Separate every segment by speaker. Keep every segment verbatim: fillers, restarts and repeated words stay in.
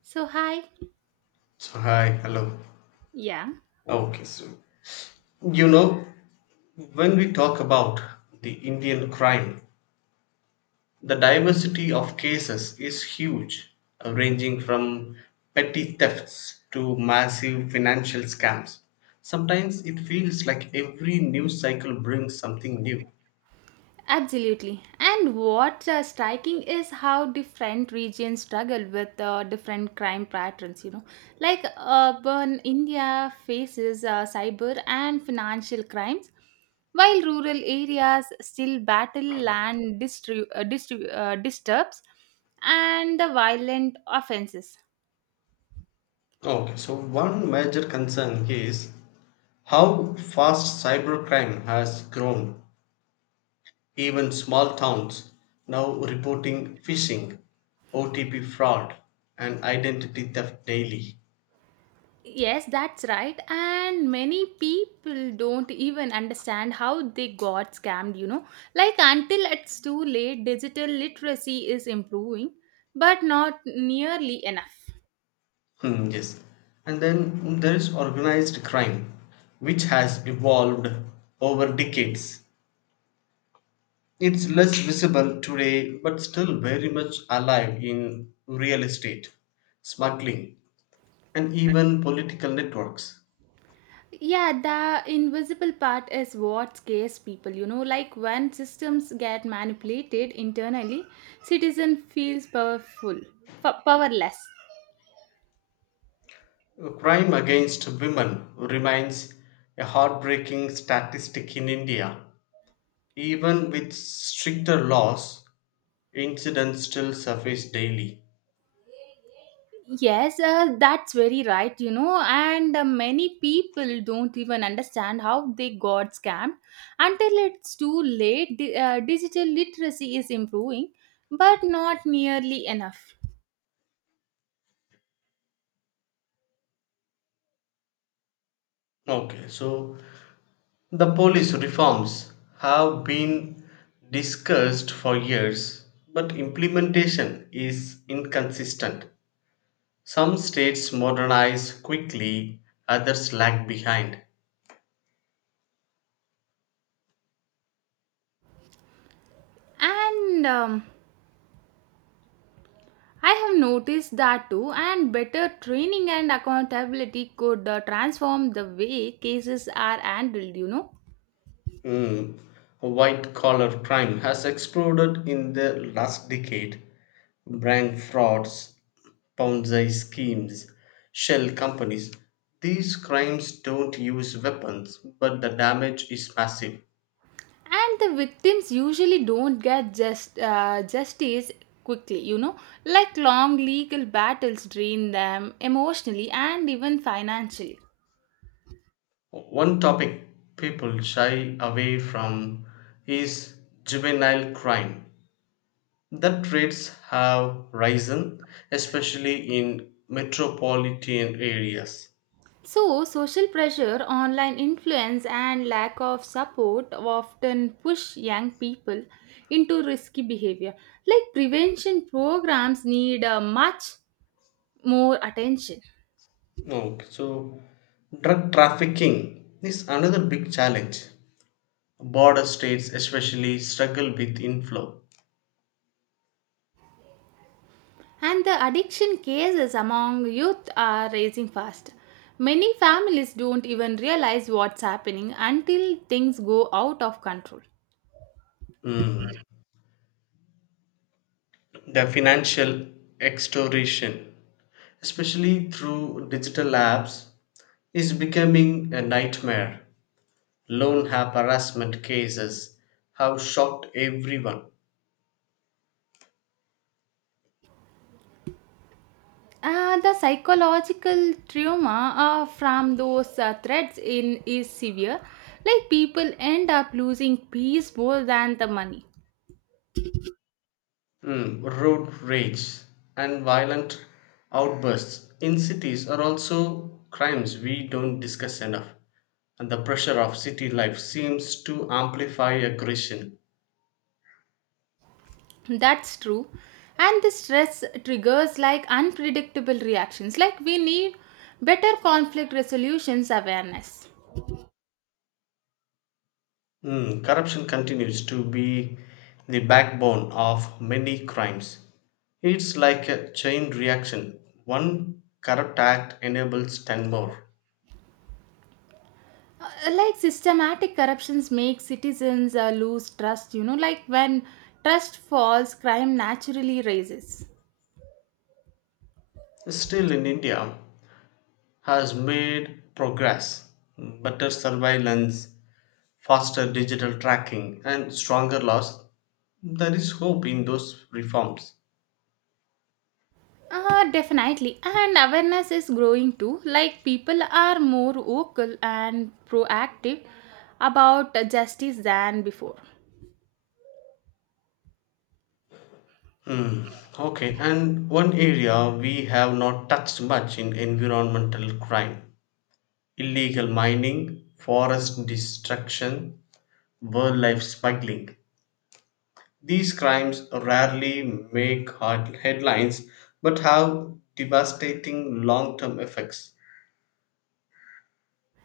Speaker 1: So, hi.
Speaker 2: So, hi, hello.
Speaker 1: Yeah,
Speaker 2: Okay, so you know, when we talk about the Indian crime, the diversity of cases is huge, uh, ranging from petty thefts to massive financial scams. Sometimes it feels like every news cycle brings something new.
Speaker 1: absolutely. And what's uh, striking is how different regions struggle with uh, different crime patterns, you know. Like urban India faces uh, cyber and financial crimes, while rural areas still battle land distru- uh, distru- uh, disturbs and the violent offenses.
Speaker 2: Okay, so one major concern is how fast cybercrime has grown. Even small towns now reporting phishing, O T P fraud and identity theft daily.
Speaker 1: Yes, that's right. And many people don't even understand how they got scammed, you know. Like until it's too late, digital literacy is improving, but not nearly enough.
Speaker 2: Hmm, yes. And then there is organized crime, which has evolved over decades. It's less visible today, but still very much alive in real estate, smuggling, and even political networks.
Speaker 1: Yeah, the invisible part is what scares people, you know. Like when systems get manipulated internally, citizen feels powerful, f- powerless.
Speaker 2: Crime against women remains a heartbreaking statistic in India. Even with stricter laws, incidents still surface daily.
Speaker 1: Yes, uh, that's very right, you know, and uh, many people don't even understand how they got scammed until it's too late. Di- uh, digital literacy is improving, but not nearly enough.
Speaker 2: Okay, so the police reforms have been discussed for years, but implementation is inconsistent. Some states modernize quickly, others lag behind.
Speaker 1: And um, I have noticed that too, and better training and accountability could uh, transform the way cases are handled, you know.
Speaker 2: mm, White collar crime has exploded in the last decade. Bank frauds, Ponzi schemes, shell companies. These crimes don't use weapons, but the damage is massive.
Speaker 1: And the victims usually don't get just uh, justice quickly, you know. Like long legal battles drain them emotionally and even financially.
Speaker 2: One topic people shy away from is juvenile crime. That rates have risen, especially in metropolitan areas.
Speaker 1: So social pressure, online influence, and lack of support often push young people into risky behavior. Like prevention programs need uh, much more attention.
Speaker 2: Okay, so drug trafficking is another big challenge. Border states especially struggle with inflow.
Speaker 1: And the addiction cases among youth are rising fast. Many families don't even realize what's happening until things go out of control.
Speaker 2: Mm. The financial extortion, especially through digital apps, is becoming a nightmare. Loan app harassment cases have shocked everyone.
Speaker 1: Uh, the psychological trauma uh, from those uh, threats in is severe. Like people end up losing peace more than the money.
Speaker 2: Mm, road rage and violent outbursts in cities are also crimes we don't discuss enough. And the pressure of city life seems to amplify aggression.
Speaker 1: That's true. And the stress triggers like unpredictable reactions. Like we need better conflict resolutions awareness.
Speaker 2: Mm, corruption continues to be the backbone of many crimes. It's like a chain reaction. One corrupt act enables ten more.
Speaker 1: Uh, like systematic corruptions make citizens uh, lose trust, you know. Like when trust falls, crime naturally rises.
Speaker 2: Still in India has made progress. Better surveillance, faster digital tracking, and stronger laws, there is hope in those reforms.
Speaker 1: Uh, definitely. And awareness is growing too, like people are more vocal and proactive about uh, justice than before.
Speaker 2: Hmm. Okay, and one area we have not touched much in environmental crime: illegal mining, forest destruction, wildlife smuggling. These crimes rarely make hard headlines but have devastating long term effects.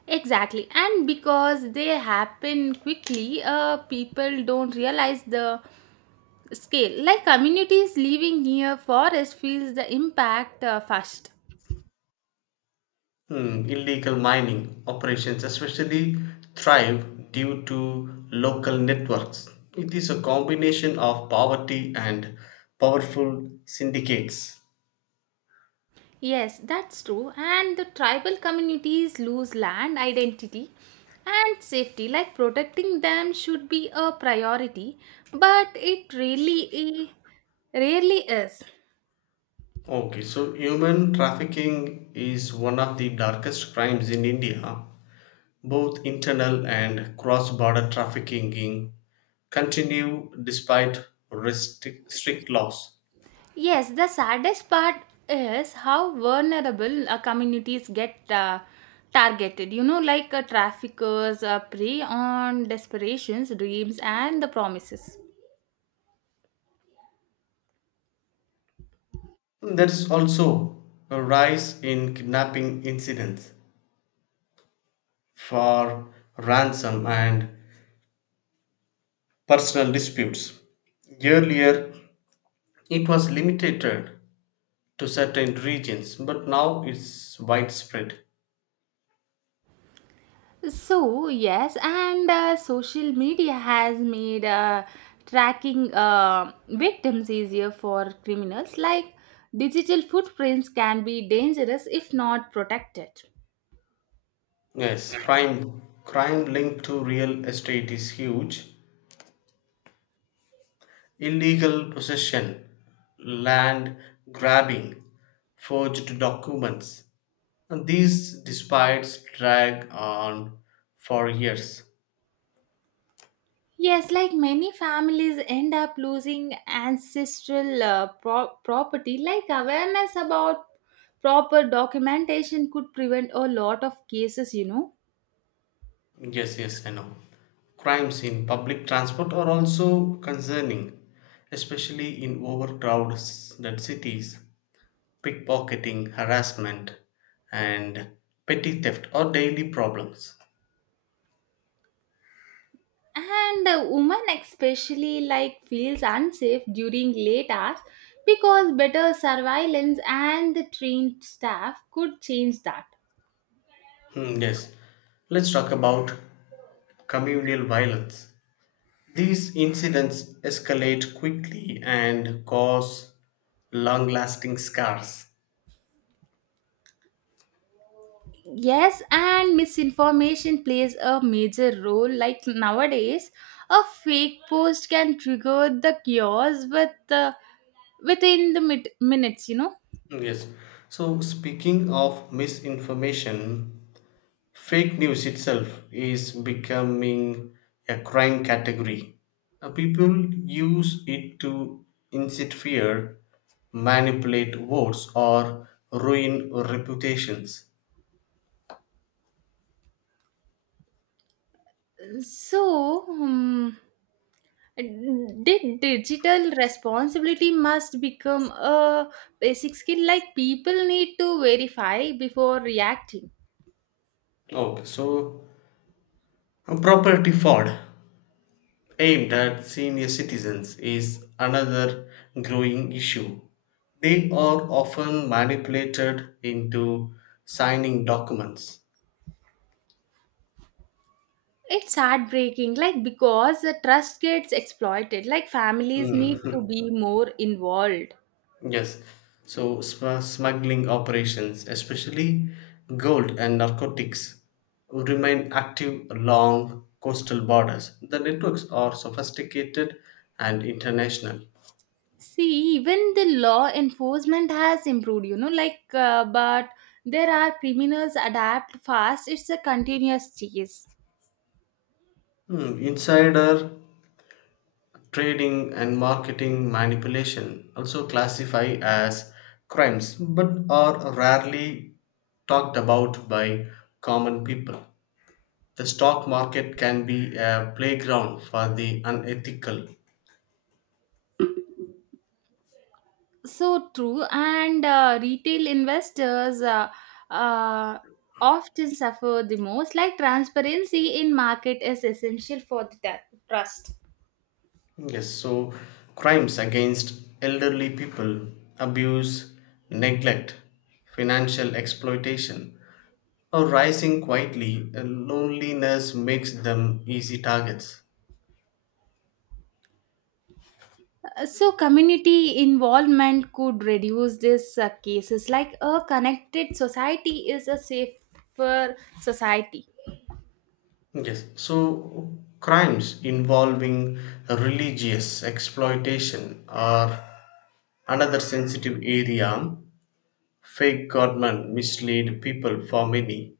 Speaker 1: Exactly. And because they happen quickly, uh, people don't realize the scale. Like communities living near forest feels the impact uh, first.
Speaker 2: Mm, illegal mining operations especially thrive due to local networks. It is a combination of poverty and powerful syndicates.
Speaker 1: Yes, that's true. And the tribal communities lose land, identity, and safety. Like protecting them should be a priority, but it really i- rarely is.
Speaker 2: Okay, so human trafficking is one of the darkest crimes in India. Both internal and cross border trafficking continue despite restrict, strict laws.
Speaker 1: Yes, the saddest part is how vulnerable uh, communities get uh, targeted. You know, like uh, traffickers uh, prey on desperations, dreams, and the promises.
Speaker 2: There is also a rise in kidnapping incidents for ransom and personal disputes. Earlier, it was limited to certain regions, but now it's widespread.
Speaker 1: So, yes, and uh, social media has made uh, tracking uh, victims easier for criminals. Like digital footprints can be dangerous if not protected.
Speaker 2: Yes, crime crime linked to real estate is huge. Illegal possession, land grabbing, forged documents. And these disputes drag on for years.
Speaker 1: Yes, like many families end up losing ancestral uh, pro- property. Like awareness about proper documentation could prevent a lot of cases, you know.
Speaker 2: Yes, yes, I know. Crimes in public transport are also concerning, especially in overcrowded cities. Pickpocketing, harassment, and petty theft are daily problems.
Speaker 1: And a woman especially like feels unsafe during late hours, because better surveillance and the trained staff could change that.
Speaker 2: Hmm, yes, let's talk about communal violence. These incidents escalate quickly and cause long lasting scars.
Speaker 1: Yes, and misinformation plays a major role. Like nowadays a fake post can trigger the chaos with the within the mid- minutes, you know.
Speaker 2: Hmm, Yes, so speaking of misinformation, fake news itself is becoming a crime category. Uh, People use it to incite fear, manipulate votes, or ruin reputations.
Speaker 1: So, hmm, did digital responsibility must become a basic skill. Like people need to verify before reacting?
Speaker 2: Okay, so uh, property fraud aimed at senior citizens is another growing issue. They are often manipulated into signing documents.
Speaker 1: It's heartbreaking, like because the trust gets exploited. Like families
Speaker 2: Mm.
Speaker 1: need to be more involved.
Speaker 2: Yes. So sm- smuggling operations, especially gold and narcotics, remain active along coastal borders. The networks are sophisticated and international.
Speaker 1: See, even the law enforcement has improved, you know, like, uh, but there are criminals adapt fast. It's a continuous chase.
Speaker 2: Hmm, Insider trading and marketing manipulation also classify as crimes, but are rarely talked about by common people. The stock market can be a playground for the unethical.
Speaker 1: So true. And uh, retail investors uh, uh, often suffer the most. Like transparency in market is essential for the tru- trust.
Speaker 2: Yes, so crimes against elderly people, abuse, neglect, financial exploitation are rising quietly, and loneliness makes them easy targets.
Speaker 1: Uh, So community involvement could reduce these uh, cases. Like a connected society is a safer society.
Speaker 2: Yes, so crimes involving religious exploitation are another sensitive area. Fake government mislead people for many.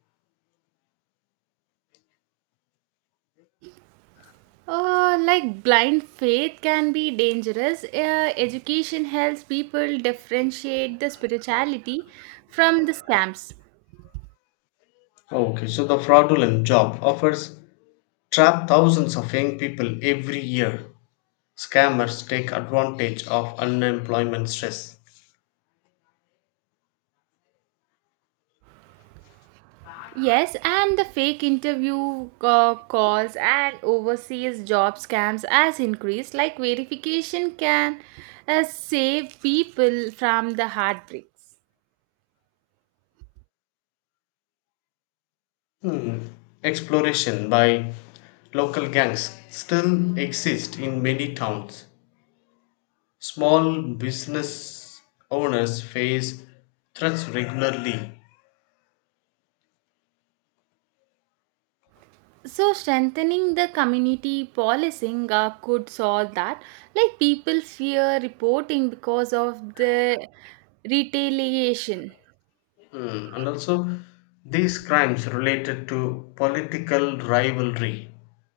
Speaker 1: Uh, like blind faith can be dangerous. Uh, education helps people differentiate the spirituality from the scams.
Speaker 2: Okay, so the fraudulent job offers trap thousands of young people every year. Scammers take advantage of unemployment stress.
Speaker 1: Yes, and the fake interview uh, calls and overseas job scams has increased. Like verification can uh, save people from the heartbreaks.
Speaker 2: Hmm. Exploration by local gangs still exist in many towns. Small business owners face threats regularly.
Speaker 1: So strengthening the community policing uh, could solve that. Like people fear reporting because of the retaliation.
Speaker 2: Hmm. And also, these crimes related to political rivalry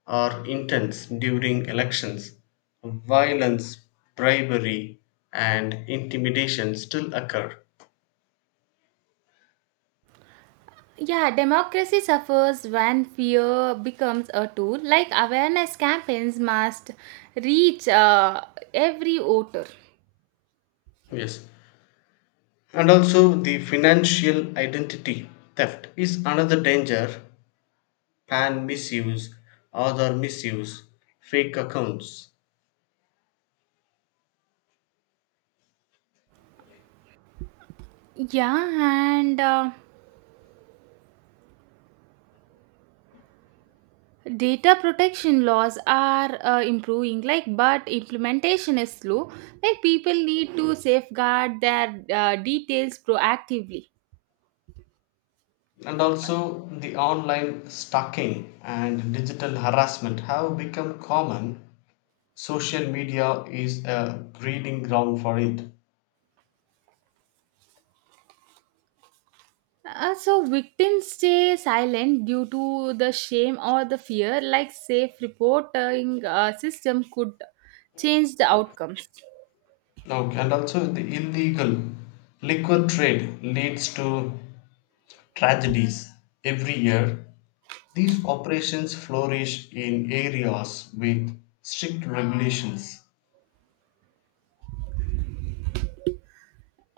Speaker 2: are intense during elections. Violence, bribery, and intimidation still occur.
Speaker 1: Yeah, democracy suffers when fear becomes a tool. Like awareness campaigns must reach uh, every voter.
Speaker 2: Yes. And also, the financial identity theft is another danger. Pan misuse, other misuse, fake accounts.
Speaker 1: Yeah, and uh, data protection laws are uh, improving. Like, but implementation is slow. Like people need to safeguard their uh, details proactively.
Speaker 2: And also, the online stalking and digital harassment have become common. Social media is a breeding ground for it.
Speaker 1: Uh, so victims stay silent due to the shame or the fear. Like safe reporting uh, system could change the outcomes.
Speaker 2: Now, and also, the illegal liquor trade leads to tragedies every year. These operations flourish in areas with strict regulations.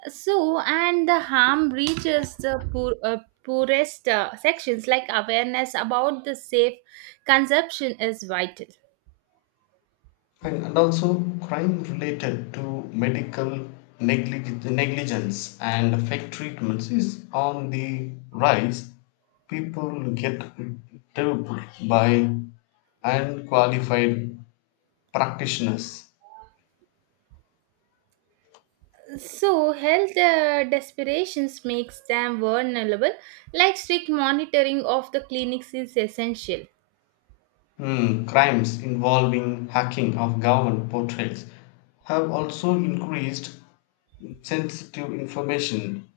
Speaker 1: So and the harm reaches the poor, uh, poorest uh, sections. Like awareness about the safe consumption is vital.
Speaker 2: And, and also crime related to medical neglig- negligence and fake treatments is on the rise. People get duped by unqualified practitioners.
Speaker 1: So health uh, desperations makes them vulnerable. Like strict monitoring of the clinics is essential.
Speaker 2: Hmm, crimes involving hacking of government portals have also increased. Sensitive information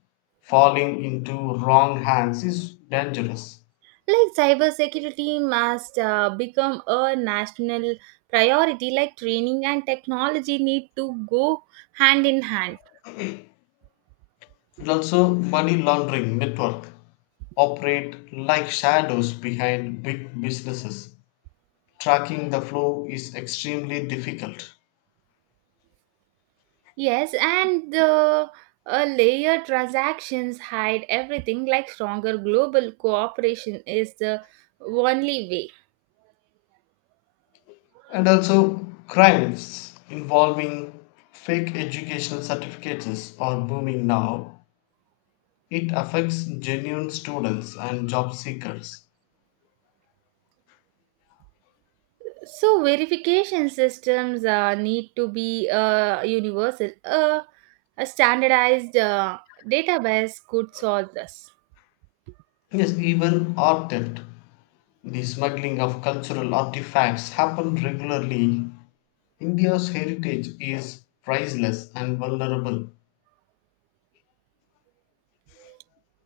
Speaker 2: falling into wrong hands is dangerous.
Speaker 1: Like cybersecurity must uh, become a national priority. Like training and technology need to go hand in hand.
Speaker 2: And also, money laundering network operate like shadows behind big businesses. Tracking the flow is extremely difficult.
Speaker 1: Yes, and the uh, layer transactions hide everything. Like stronger global cooperation is the only way.
Speaker 2: And also, crimes involving fake educational certificates are booming now. It affects genuine students and job seekers.
Speaker 1: So verification systems uh, need to be uh, universal. Uh, a standardized uh, database could solve this.
Speaker 2: Yes, even art theft. The smuggling of cultural artifacts happened regularly. India's heritage is priceless and vulnerable.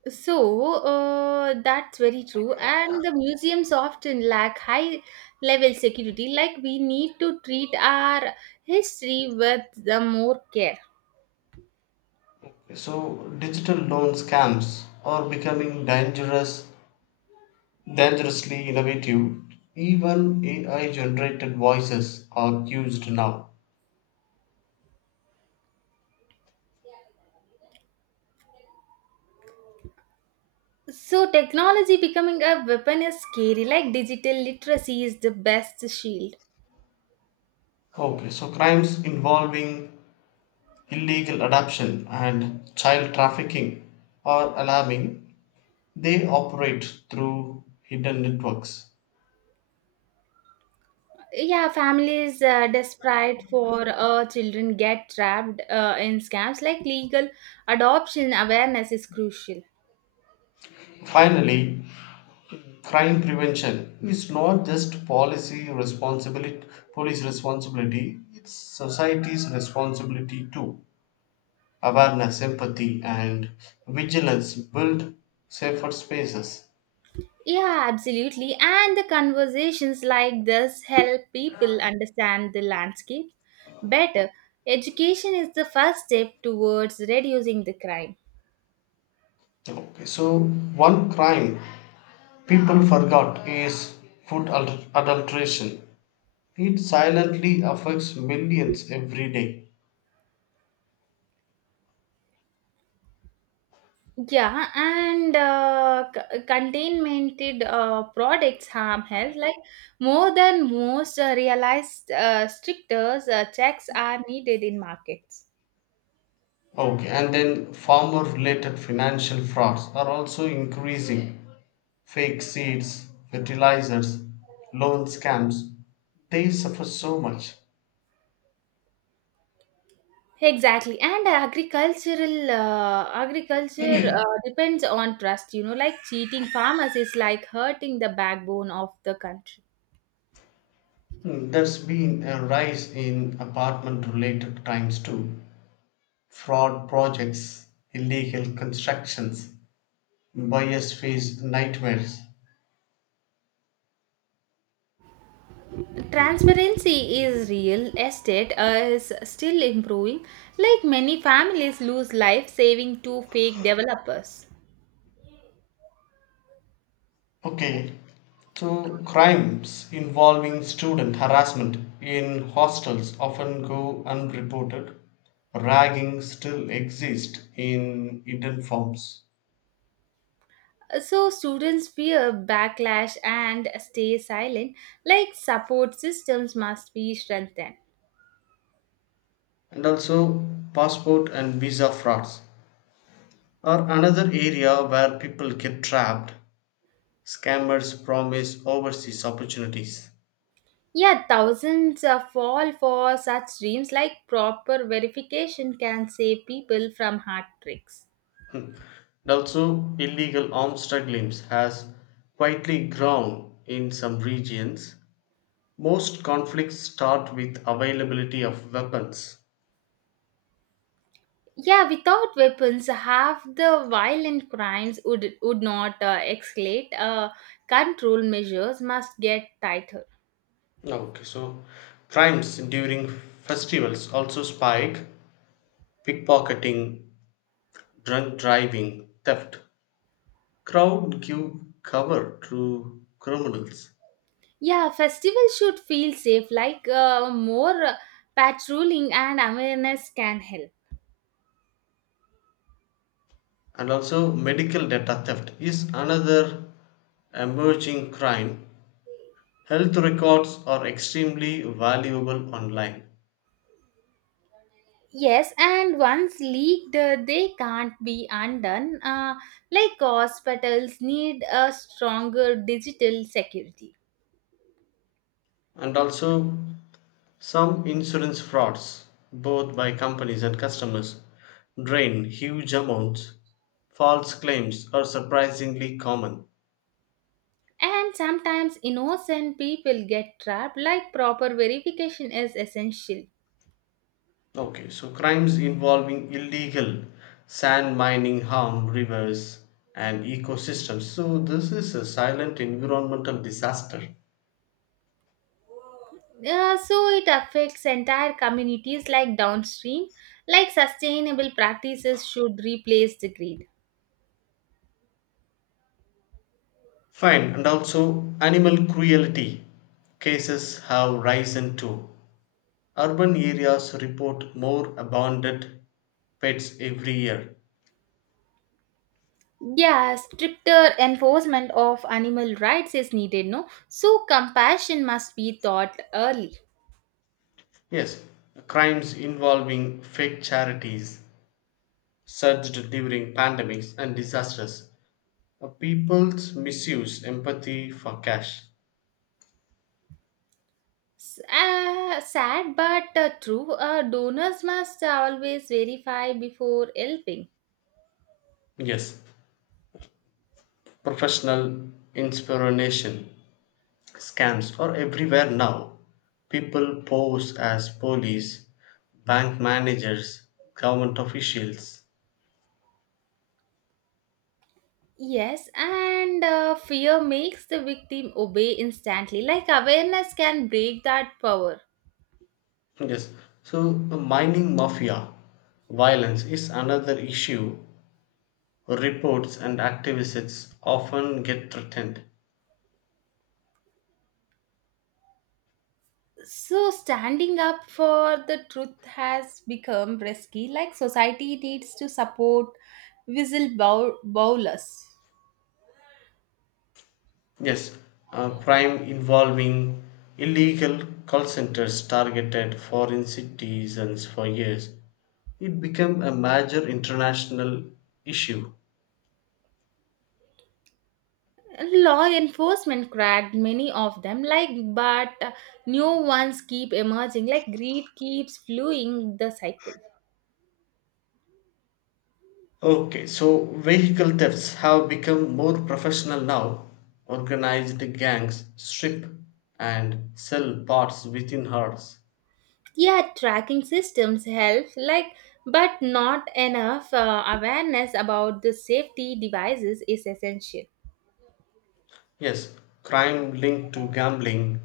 Speaker 1: So uh, that's very true, and the museums often lack high level security. Like we need to treat our history with the more care.
Speaker 2: So digital loan scams are becoming dangerous, dangerously innovative. Even A I generated voices are used now.
Speaker 1: So technology becoming a weapon is scary. Like digital literacy is the best shield.
Speaker 2: Okay, so crimes involving illegal adoption and child trafficking are alarming. They operate through hidden networks.
Speaker 1: Yeah, families uh, desperate for uh, children get trapped uh, in scams. Like legal adoption awareness is crucial.
Speaker 2: Finally, crime prevention is not just policy responsibility, police responsibility. It's society's responsibility too. Awareness, empathy, and vigilance build safer spaces.
Speaker 1: Yeah, absolutely. And the conversations like this help people understand the landscape better. Education is the first step towards reducing the crime.
Speaker 2: Okay, so one crime people forgot is food adul- adulteration. It silently affects millions every day.
Speaker 1: Yeah, and uh, c- containmented uh, products harm health like more than most uh, realized. Uh, stricter uh, checks are needed in markets.
Speaker 2: Okay, and then farmer related financial frauds are also increasing. Fake seeds, fertilizers, loan scams, they suffer so much.
Speaker 1: Exactly, and agricultural uh, agriculture uh, depends on trust. You know, like cheating farmers is like hurting the backbone of the country.
Speaker 2: Mm, There's been a rise in apartment related crimes too. Fraud projects, illegal constructions, buyers face nightmares.
Speaker 1: Transparency is real. Estate uh, is still improving. Like many families lose life saving to fake developers.
Speaker 2: Okay, so crimes involving student harassment in hostels often go unreported. Ragging still exists in hidden forms.
Speaker 1: So students fear backlash and stay silent. Like support systems must be strengthened.
Speaker 2: And also passport and visa frauds are another area where people get trapped. Scammers promise overseas opportunities.
Speaker 1: Yeah, thousands uh, fall for such dreams. Like proper verification can save people from heartbreaks.
Speaker 2: And also illegal arms smuggling has quietly grown in some regions. Most conflicts start with availability of weapons.
Speaker 1: Yeah, without weapons, half the violent crimes would, would not uh, escalate. Uh, control measures must get tighter.
Speaker 2: Okay, so crimes during festivals also spike. Pickpocketing, drunk driving, theft, crowd give cover to criminals.
Speaker 1: Yeah, festivals should feel safe, like uh, more uh, patrolling and awareness can help.
Speaker 2: And also medical data theft is another emerging crime. Health records are extremely valuable online.
Speaker 1: Yes, and once leaked, uh, they can't be undone. Uh, like hospitals need a stronger digital security.
Speaker 2: And also some insurance frauds, both by companies and customers, drain huge amounts. False claims are surprisingly common.
Speaker 1: And sometimes innocent people get trapped. Like proper verification is essential.
Speaker 2: Okay, so crimes involving illegal sand mining harm rivers and ecosystems. So this is a silent environmental disaster.
Speaker 1: Uh, so it affects entire communities like downstream. Like sustainable practices should replace the greed.
Speaker 2: Fine, and also animal cruelty cases have risen too. Urban areas report more abandoned pets every year.
Speaker 1: Yeah, stricter enforcement of animal rights is needed, no? So compassion must be taught early.
Speaker 2: Yes, crimes involving fake charities surged during pandemics and disasters. Uh, People's misuse empathy for cash.
Speaker 1: S- Uh, sad but uh, true. Uh, donors must always verify before helping.
Speaker 2: Yes, professional inspiration scams are everywhere now. People pose as police, bank managers, government officials.
Speaker 1: Yes, and uh, fear makes the victim obey instantly. Like awareness can break that power.
Speaker 2: Yes, so the mining mafia violence is another issue. Reports and activists often get threatened.
Speaker 1: So, standing up for the truth has become risky. Like society needs to support whistle bow bowlers.
Speaker 2: Yes, uh, crime involving illegal call centers targeted foreign citizens for years. It became a major international issue.
Speaker 1: Law enforcement cracked many of them, like but uh, new ones keep emerging. Like greed keeps fueling the cycle.
Speaker 2: Okay, so vehicle thefts have become more professional now. Organized gangs strip and sell parts within hours.
Speaker 1: Yeah, tracking systems help like but not enough uh, awareness about the safety devices is essential.
Speaker 2: Yes, crime linked to gambling,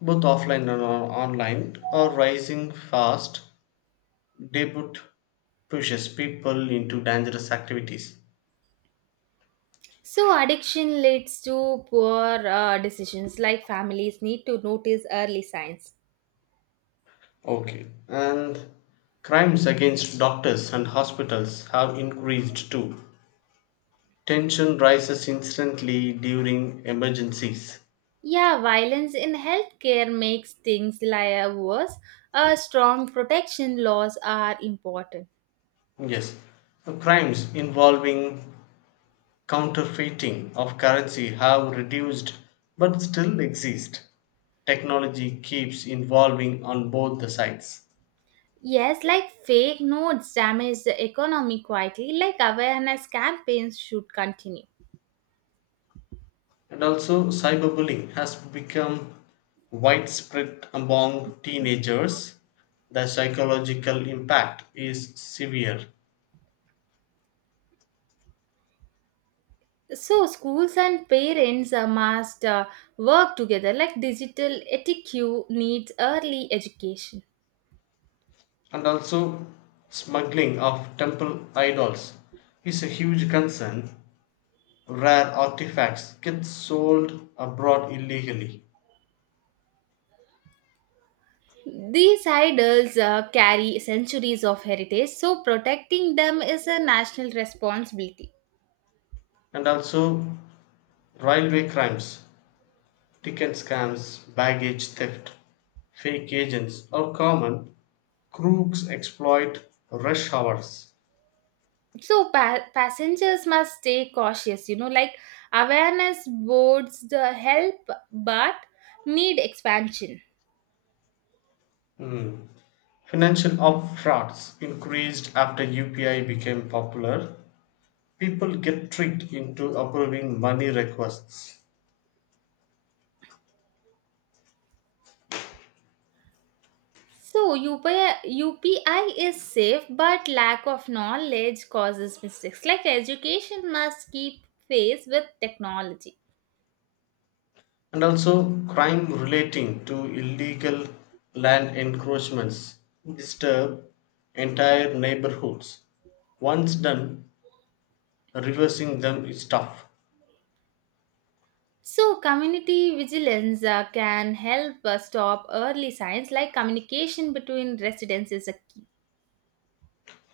Speaker 2: both offline and on- online, are rising fast. Debut pushes people into dangerous activities.
Speaker 1: So addiction leads to poor uh, decisions. Like families need to notice early signs.
Speaker 2: Okay, and crimes against doctors and hospitals have increased too. Tension rises instantly during emergencies.
Speaker 1: Yeah, violence in healthcare makes things like worse. Uh, strong protection laws are important.
Speaker 2: Yes, crimes involving counterfeiting of currency have reduced but still exist. Technology keeps evolving on both the sides.
Speaker 1: Yes, like fake notes damage the economy quietly. Like awareness campaigns should continue.
Speaker 2: And also, cyberbullying has become widespread among teenagers. The psychological impact is severe.
Speaker 1: So, schools and parents uh, must uh, work together. Like digital etiquette needs early education.
Speaker 2: And also smuggling of temple idols is a huge concern. Rare artifacts get sold abroad illegally.
Speaker 1: These idols uh, carry centuries of heritage, so protecting them is a national responsibility.
Speaker 2: And also railway crimes, ticket scams, baggage theft, fake agents are common. Crooks exploit rush hours.
Speaker 1: So pa- passengers must stay cautious, you know. Like awareness boards the help but need expansion.
Speaker 2: Financial up frauds increased after U P I became popular. People get tricked into approving money requests.
Speaker 1: So U P I, U P I is safe, but lack of knowledge causes mistakes. Like education must keep pace with technology.
Speaker 2: And also crime relating to illegal land encroachments disturb entire neighborhoods. Once done, reversing them is tough.
Speaker 1: So, community vigilance uh, can help uh, stop early signs. Like communication between residents is a key.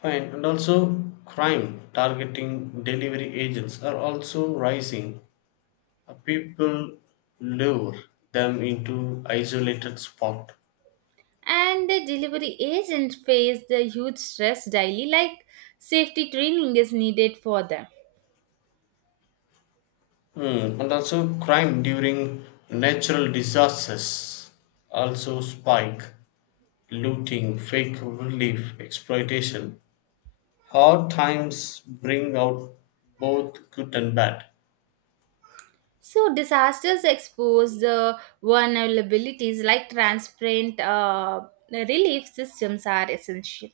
Speaker 2: Fine. And also crime targeting delivery agents are also rising. Uh, people lure them into isolated spot.
Speaker 1: And the delivery agents face the huge stress daily. Like safety training is needed for them.
Speaker 2: Hmm, and also crime during natural disasters also spike, looting, fake relief, exploitation. Hard times bring out both good and bad.
Speaker 1: So, disasters expose the vulnerabilities like transparent uh, relief systems are essential.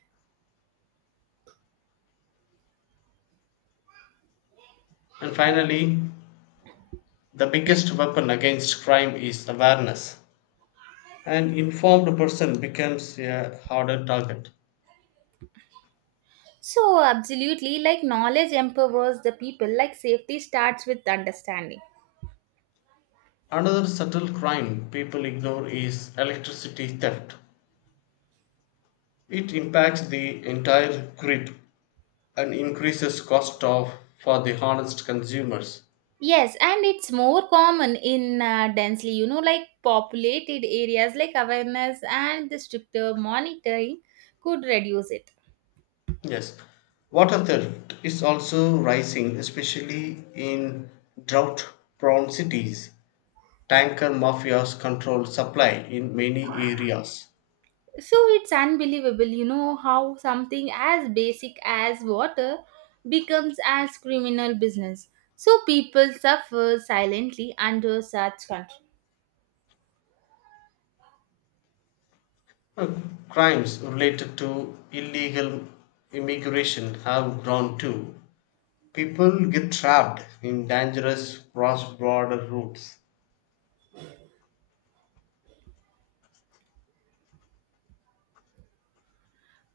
Speaker 2: And finally, the biggest weapon against crime is awareness. An informed person becomes a harder target.
Speaker 1: So, absolutely. Like knowledge empowers the people. Like safety starts with understanding.
Speaker 2: Another subtle crime people ignore is electricity theft. It impacts the entire grid and increases cost of for the honest consumers.
Speaker 1: Yes, and it's more common in uh, densely, you know, like populated areas. Like awareness and the stricter monitoring could reduce it.
Speaker 2: Yes, water theft is also rising, especially in drought prone cities. Tanker mafias control supply in many areas.
Speaker 1: So it's unbelievable, you know, how something as basic as water becomes as criminal business. So people suffer silently under such control.
Speaker 2: Uh, Crimes related to illegal immigration have grown too. People get trapped in dangerous cross border routes.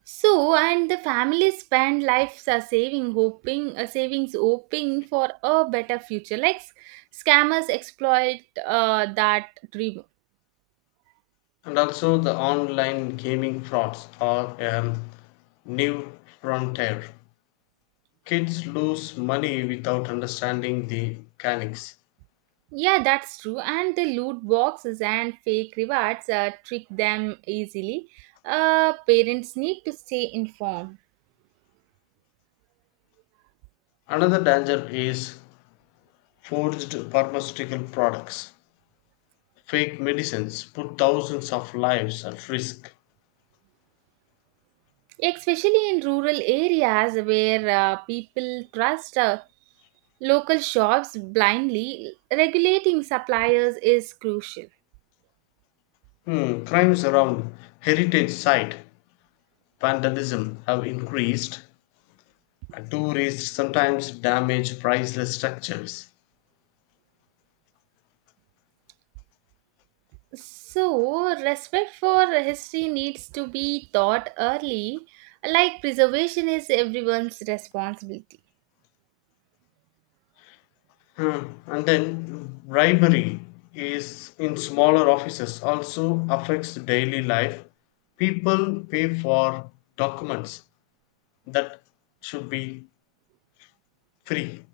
Speaker 1: So, and the family spend lives are saving, hoping, uh, savings, hoping for a better future. Like s- scammers exploit uh, that dream.
Speaker 2: And also, the online gaming frauds are a new frontier. Kids lose money without understanding the mechanics.
Speaker 1: Yeah, that's true. And the loot boxes and fake rewards uh, trick them easily. Uh, parents need to stay informed,
Speaker 2: Another danger is forged pharmaceutical products. Fake medicines put thousands of lives at risk.
Speaker 1: especially in rural areas where uh, people trust uh, local shops blindly. Regulating suppliers is crucial.
Speaker 2: Hmm, crimes around heritage site vandalism have increased. Tourists sometimes damage priceless structures.
Speaker 1: So, respect for history needs to be taught early. Like preservation is everyone's responsibility.
Speaker 2: Mm, And then bribery is in smaller offices also affects daily life. People pay for documents that should be free.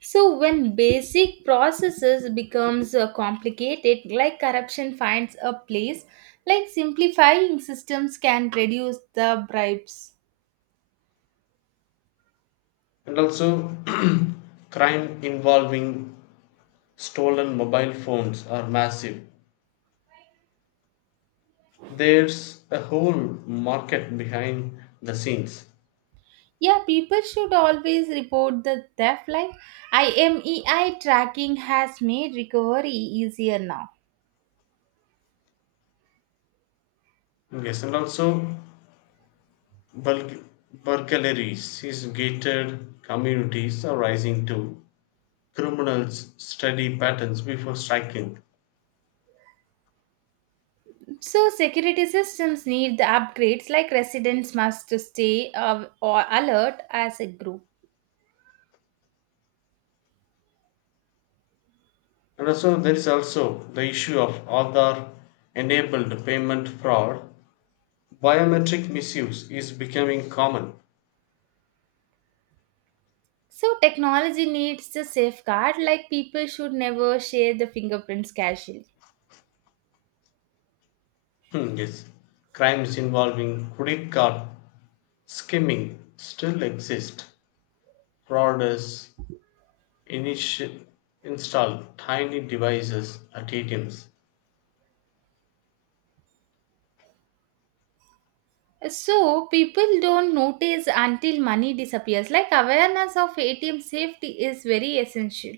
Speaker 1: So, when basic processes becomes uh, complicated, like corruption finds a place. Like simplifying systems can reduce the bribes.
Speaker 2: And also, crime involving stolen mobile phones are massive. There's a whole market behind the scenes.
Speaker 1: Yeah, people should always report the theft. Like I M E I tracking has made recovery easier now.
Speaker 2: Yes, and also burg- burglaries, is gated communities are rising too. Criminals study patterns before striking.
Speaker 1: So, security systems need the upgrades. Like residents must to stay uh, or alert as a group.
Speaker 2: And also, there is also the issue of Aadhaar enabled payment fraud. Biometric misuse is becoming common.
Speaker 1: So, technology needs the safeguard. Like people should never share the fingerprints casually.
Speaker 2: Hmm, yes, crimes involving credit card skimming still exist. Fraudsters initi- install tiny devices at A T Ms.
Speaker 1: So, people don't notice until money disappears. Like awareness of A T M safety is very essential.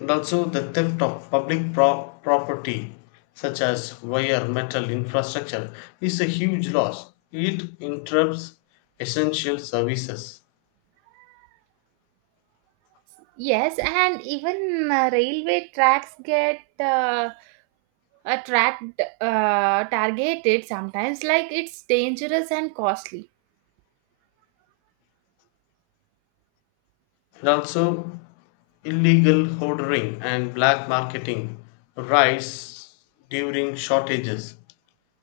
Speaker 2: And also the theft of public pro- property such as wire metal infrastructure is a huge loss. It interrupts essential services.
Speaker 1: Yes, and even uh, railway tracks get uh, attract uh, targeted sometimes, like it's dangerous and costly.
Speaker 2: And also illegal hoarding and black marketing rise during shortages.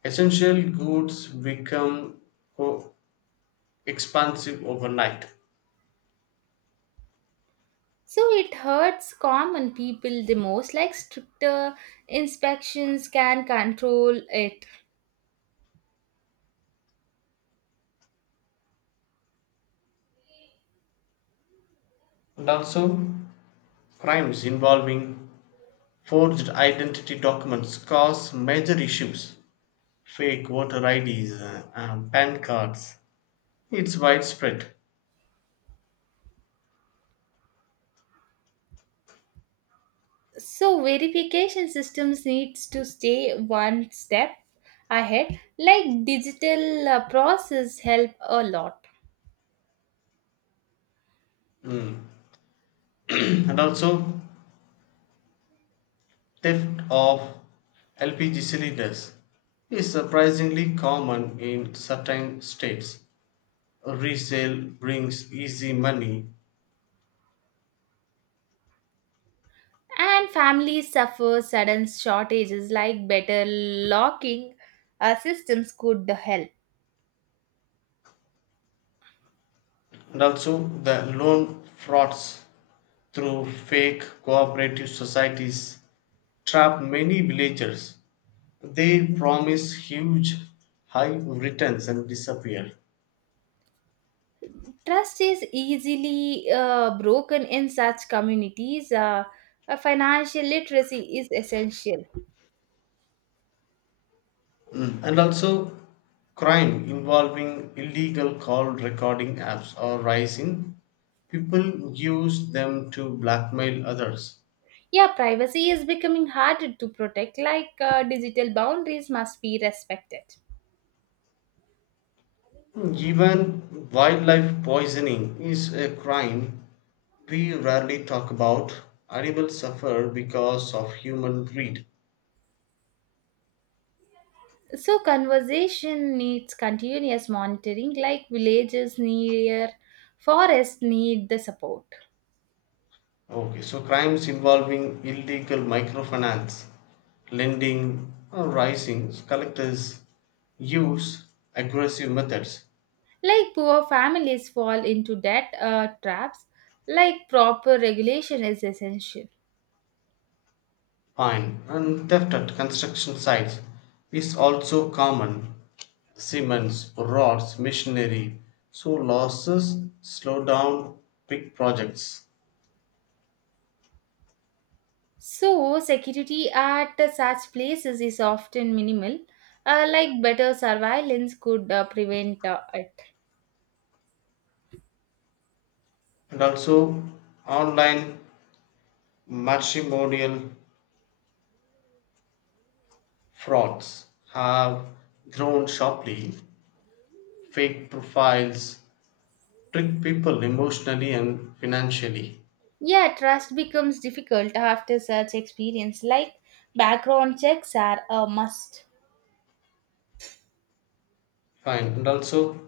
Speaker 2: Essential goods become co- expansive overnight.
Speaker 1: So it hurts common people the most. Like stricter inspections can control it.
Speaker 2: And also crimes involving forged identity documents cause major issues. Fake voter I Ds, uh, um, PAN cards. It's widespread.
Speaker 1: So verification systems needs to stay one step ahead. Like digital uh, process help a lot.
Speaker 2: And also, theft of L P G cylinders is surprisingly common in certain states. Resale brings easy money.
Speaker 1: And families suffer sudden shortages. Like better locking uh, systems could help.
Speaker 2: And also the loan frauds through fake cooperative societies trap many villagers. They promise huge high returns and disappear.
Speaker 1: Trust is easily uh, broken in such communities. Uh, uh, financial literacy is essential.
Speaker 2: And also crime involving illegal call recording apps are rising. People use them to blackmail others.
Speaker 1: Yeah, privacy is becoming harder to protect. Like uh, digital boundaries must be respected.
Speaker 2: Even wildlife poisoning is a crime we rarely talk about. Animals suffer because of human greed.
Speaker 1: So, conservation needs continuous monitoring. Like villages near forests need the support.
Speaker 2: Okay, so crimes involving illegal microfinance lending are rising. Collectors use aggressive methods.
Speaker 1: Like poor families fall into debt uh, traps. Like proper regulation is essential.
Speaker 2: Fine, and theft at construction sites is also common. Cements, rods, machinery. So losses slow down big projects.
Speaker 1: So, security at such places is often minimal, uh, like better surveillance could uh, prevent uh, it.
Speaker 2: And also online matrimonial frauds have grown sharply. Fake profiles trick people emotionally and financially.
Speaker 1: Yeah, trust becomes difficult after such experience. Like background checks are a must.
Speaker 2: Fine. And also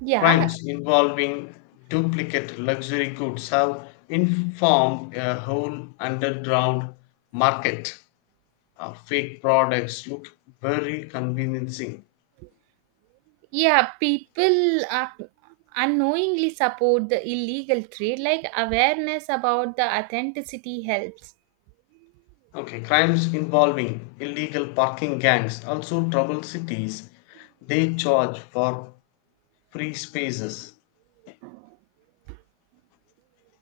Speaker 1: Yeah,
Speaker 2: crimes involving duplicate luxury goods have informed a whole underground market. Uh, fake products look very convincing.
Speaker 1: yeah, people are unknowingly support the illegal trade. Like awareness about the authenticity helps.
Speaker 2: Okay, crimes involving illegal parking gangs also trouble cities. They charge for free spaces.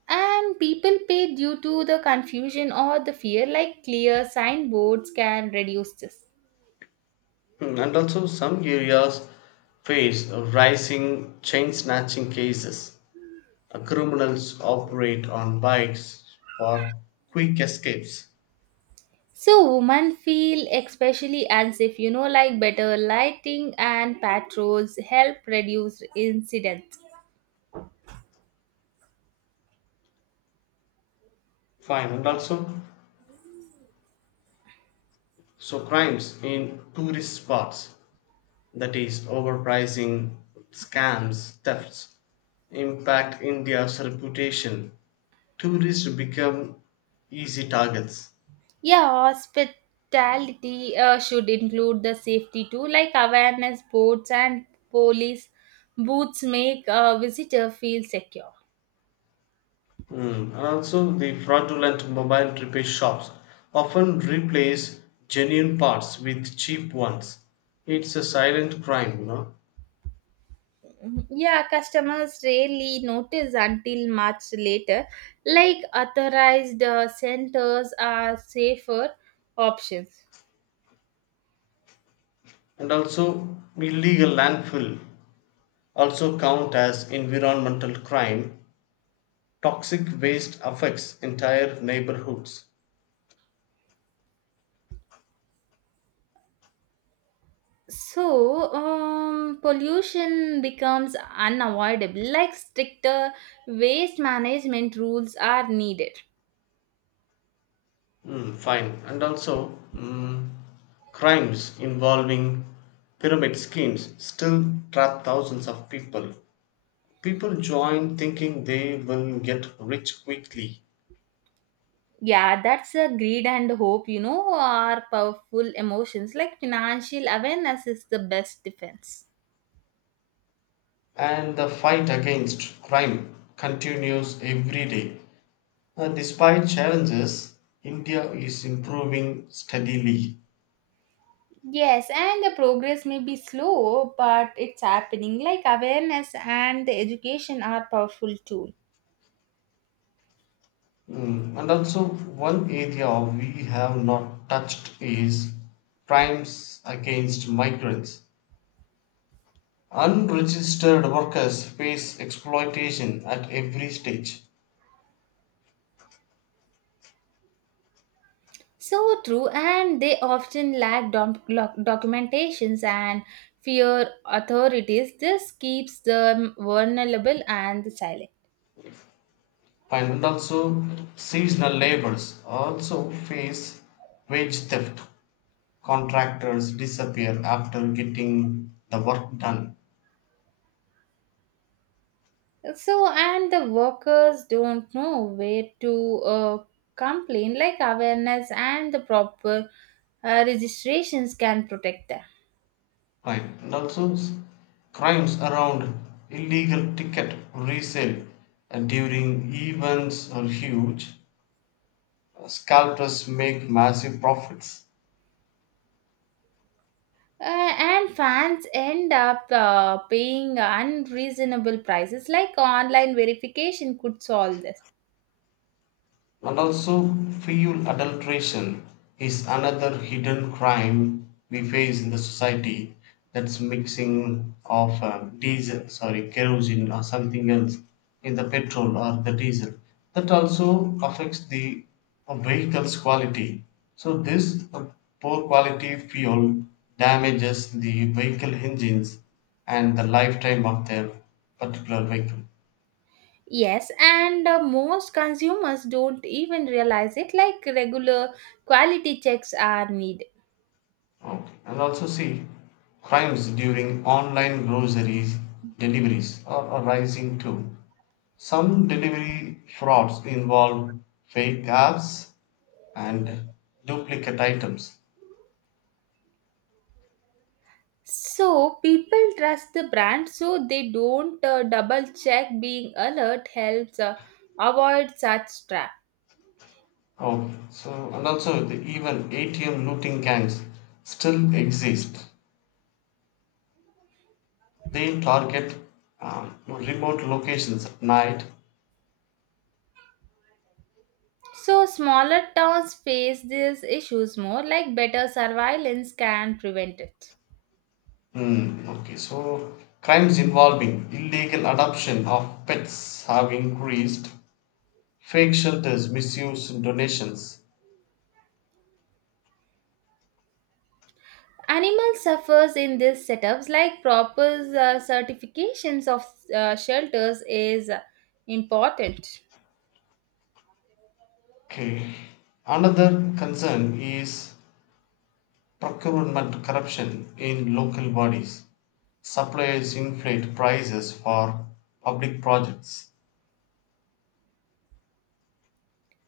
Speaker 1: And people pay due to the confusion or the fear. Like clear signboards can reduce this.
Speaker 2: Hmm, And also, some areas face rising chain snatching cases. Uh, Criminals operate on bikes for quick escapes.
Speaker 1: So women feel especially unsafe, you know. Like better lighting and patrols help reduce incidents.
Speaker 2: Fine, and also so crimes in tourist spots, that is, overpricing, scams, thefts impact India's reputation. Tourists become easy targets.
Speaker 1: Yeah, hospitality uh, should include the safety too. Like awareness boards and police booths make a visitor feel secure.
Speaker 2: Mm, And also, the fraudulent mobile repair shops often replace genuine parts with cheap ones. It's a silent crime, you know.
Speaker 1: Mhm. Yeah, customers rarely notice until much later. Like authorized uh, centers are safer options.
Speaker 2: And also illegal landfill also count as environmental crime. Toxic waste affects entire neighborhoods.
Speaker 1: So, um, pollution becomes unavoidable. Like stricter waste management rules are needed.
Speaker 2: Mm, fine. And also mm, crimes involving pyramid schemes still trap thousands of people. People join thinking they will get rich quickly.
Speaker 1: Yeah, that's a greed and hope, you know, are powerful emotions. Like financial awareness is the best defense.
Speaker 2: And the fight against crime continues every day. Uh, despite challenges, India is improving steadily.
Speaker 1: Yes, and the progress may be slow, but it's happening. Like awareness and the education are powerful tool.
Speaker 2: Mm, And also, one area we have not touched is crimes against migrants. Unregistered workers face exploitation at every stage.
Speaker 1: So true, and they often lack doc- doc- documentations and fear authorities. This keeps them vulnerable and silent.
Speaker 2: And also seasonal laborers also face wage theft. Contractors disappear after getting the work done.
Speaker 1: So, and the workers don't know where to uh, complain. Like awareness and the proper uh, registrations can protect them.
Speaker 2: Right. And also s- crimes around illegal ticket resale uh, during events are huge. Scalpers make massive profits.
Speaker 1: Uh, and fans end up uh, paying unreasonable prices. Like online verification could solve this.
Speaker 2: And also, fuel adulteration is another hidden crime we face in the society. That's mixing of uh, diesel, sorry, kerosene or something else in the petrol or the diesel. That also affects the uh, vehicle's quality. So this uh, poor quality fuel damages the vehicle engines and the lifetime of their particular vehicle.
Speaker 1: Yes, and uh, most consumers don't even realize it. Like regular quality checks are needed.
Speaker 2: Okay. And also see, crimes during online groceries deliveries are are rising too. Some delivery frauds involve fake apps and duplicate items.
Speaker 1: So people trust the brand, so they don't uh, double check. Being alert helps uh, avoid such trap.
Speaker 2: Okay. So and also the even A T M looting gangs still exist. They target um, remote locations at night.
Speaker 1: So smaller towns face these issues more. Like better surveillance can prevent it.
Speaker 2: Hmm. Okay. So crimes involving illegal adoption of pets have increased. Fake shelters misuse donations.
Speaker 1: Animal suffers in these setups. Like proper uh, certifications of uh, shelters is uh, important.
Speaker 2: Okay. Another concern is procurement corruption in local bodies. Suppliers inflate prices for public projects.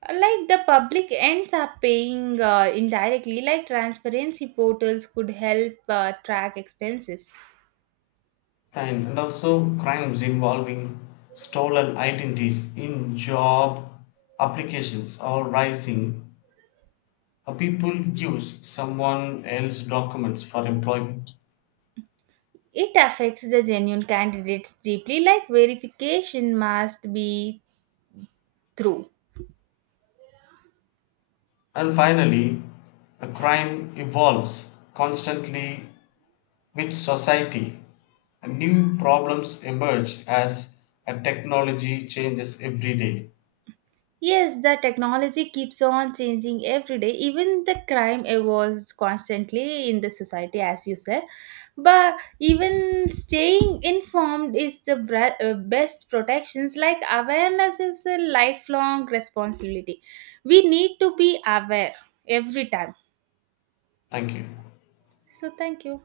Speaker 1: Like the public ends up paying uh, indirectly. Like transparency portals could help uh, track expenses.
Speaker 2: And, and also crimes involving stolen identities in job applications are rising. Uh, People use someone else's documents for employment.
Speaker 1: It affects the genuine candidates deeply. Like verification must be through.
Speaker 2: And finally, a crime evolves constantly. With society, new problems emerge as a technology changes every day.
Speaker 1: Yes, the technology keeps on changing every day. Even the crime evolves constantly in the society, as you said. But even staying informed is the bra- uh, best protections. Like awareness is a lifelong responsibility. We need to be aware every time.
Speaker 2: Thank you.
Speaker 1: So, thank you.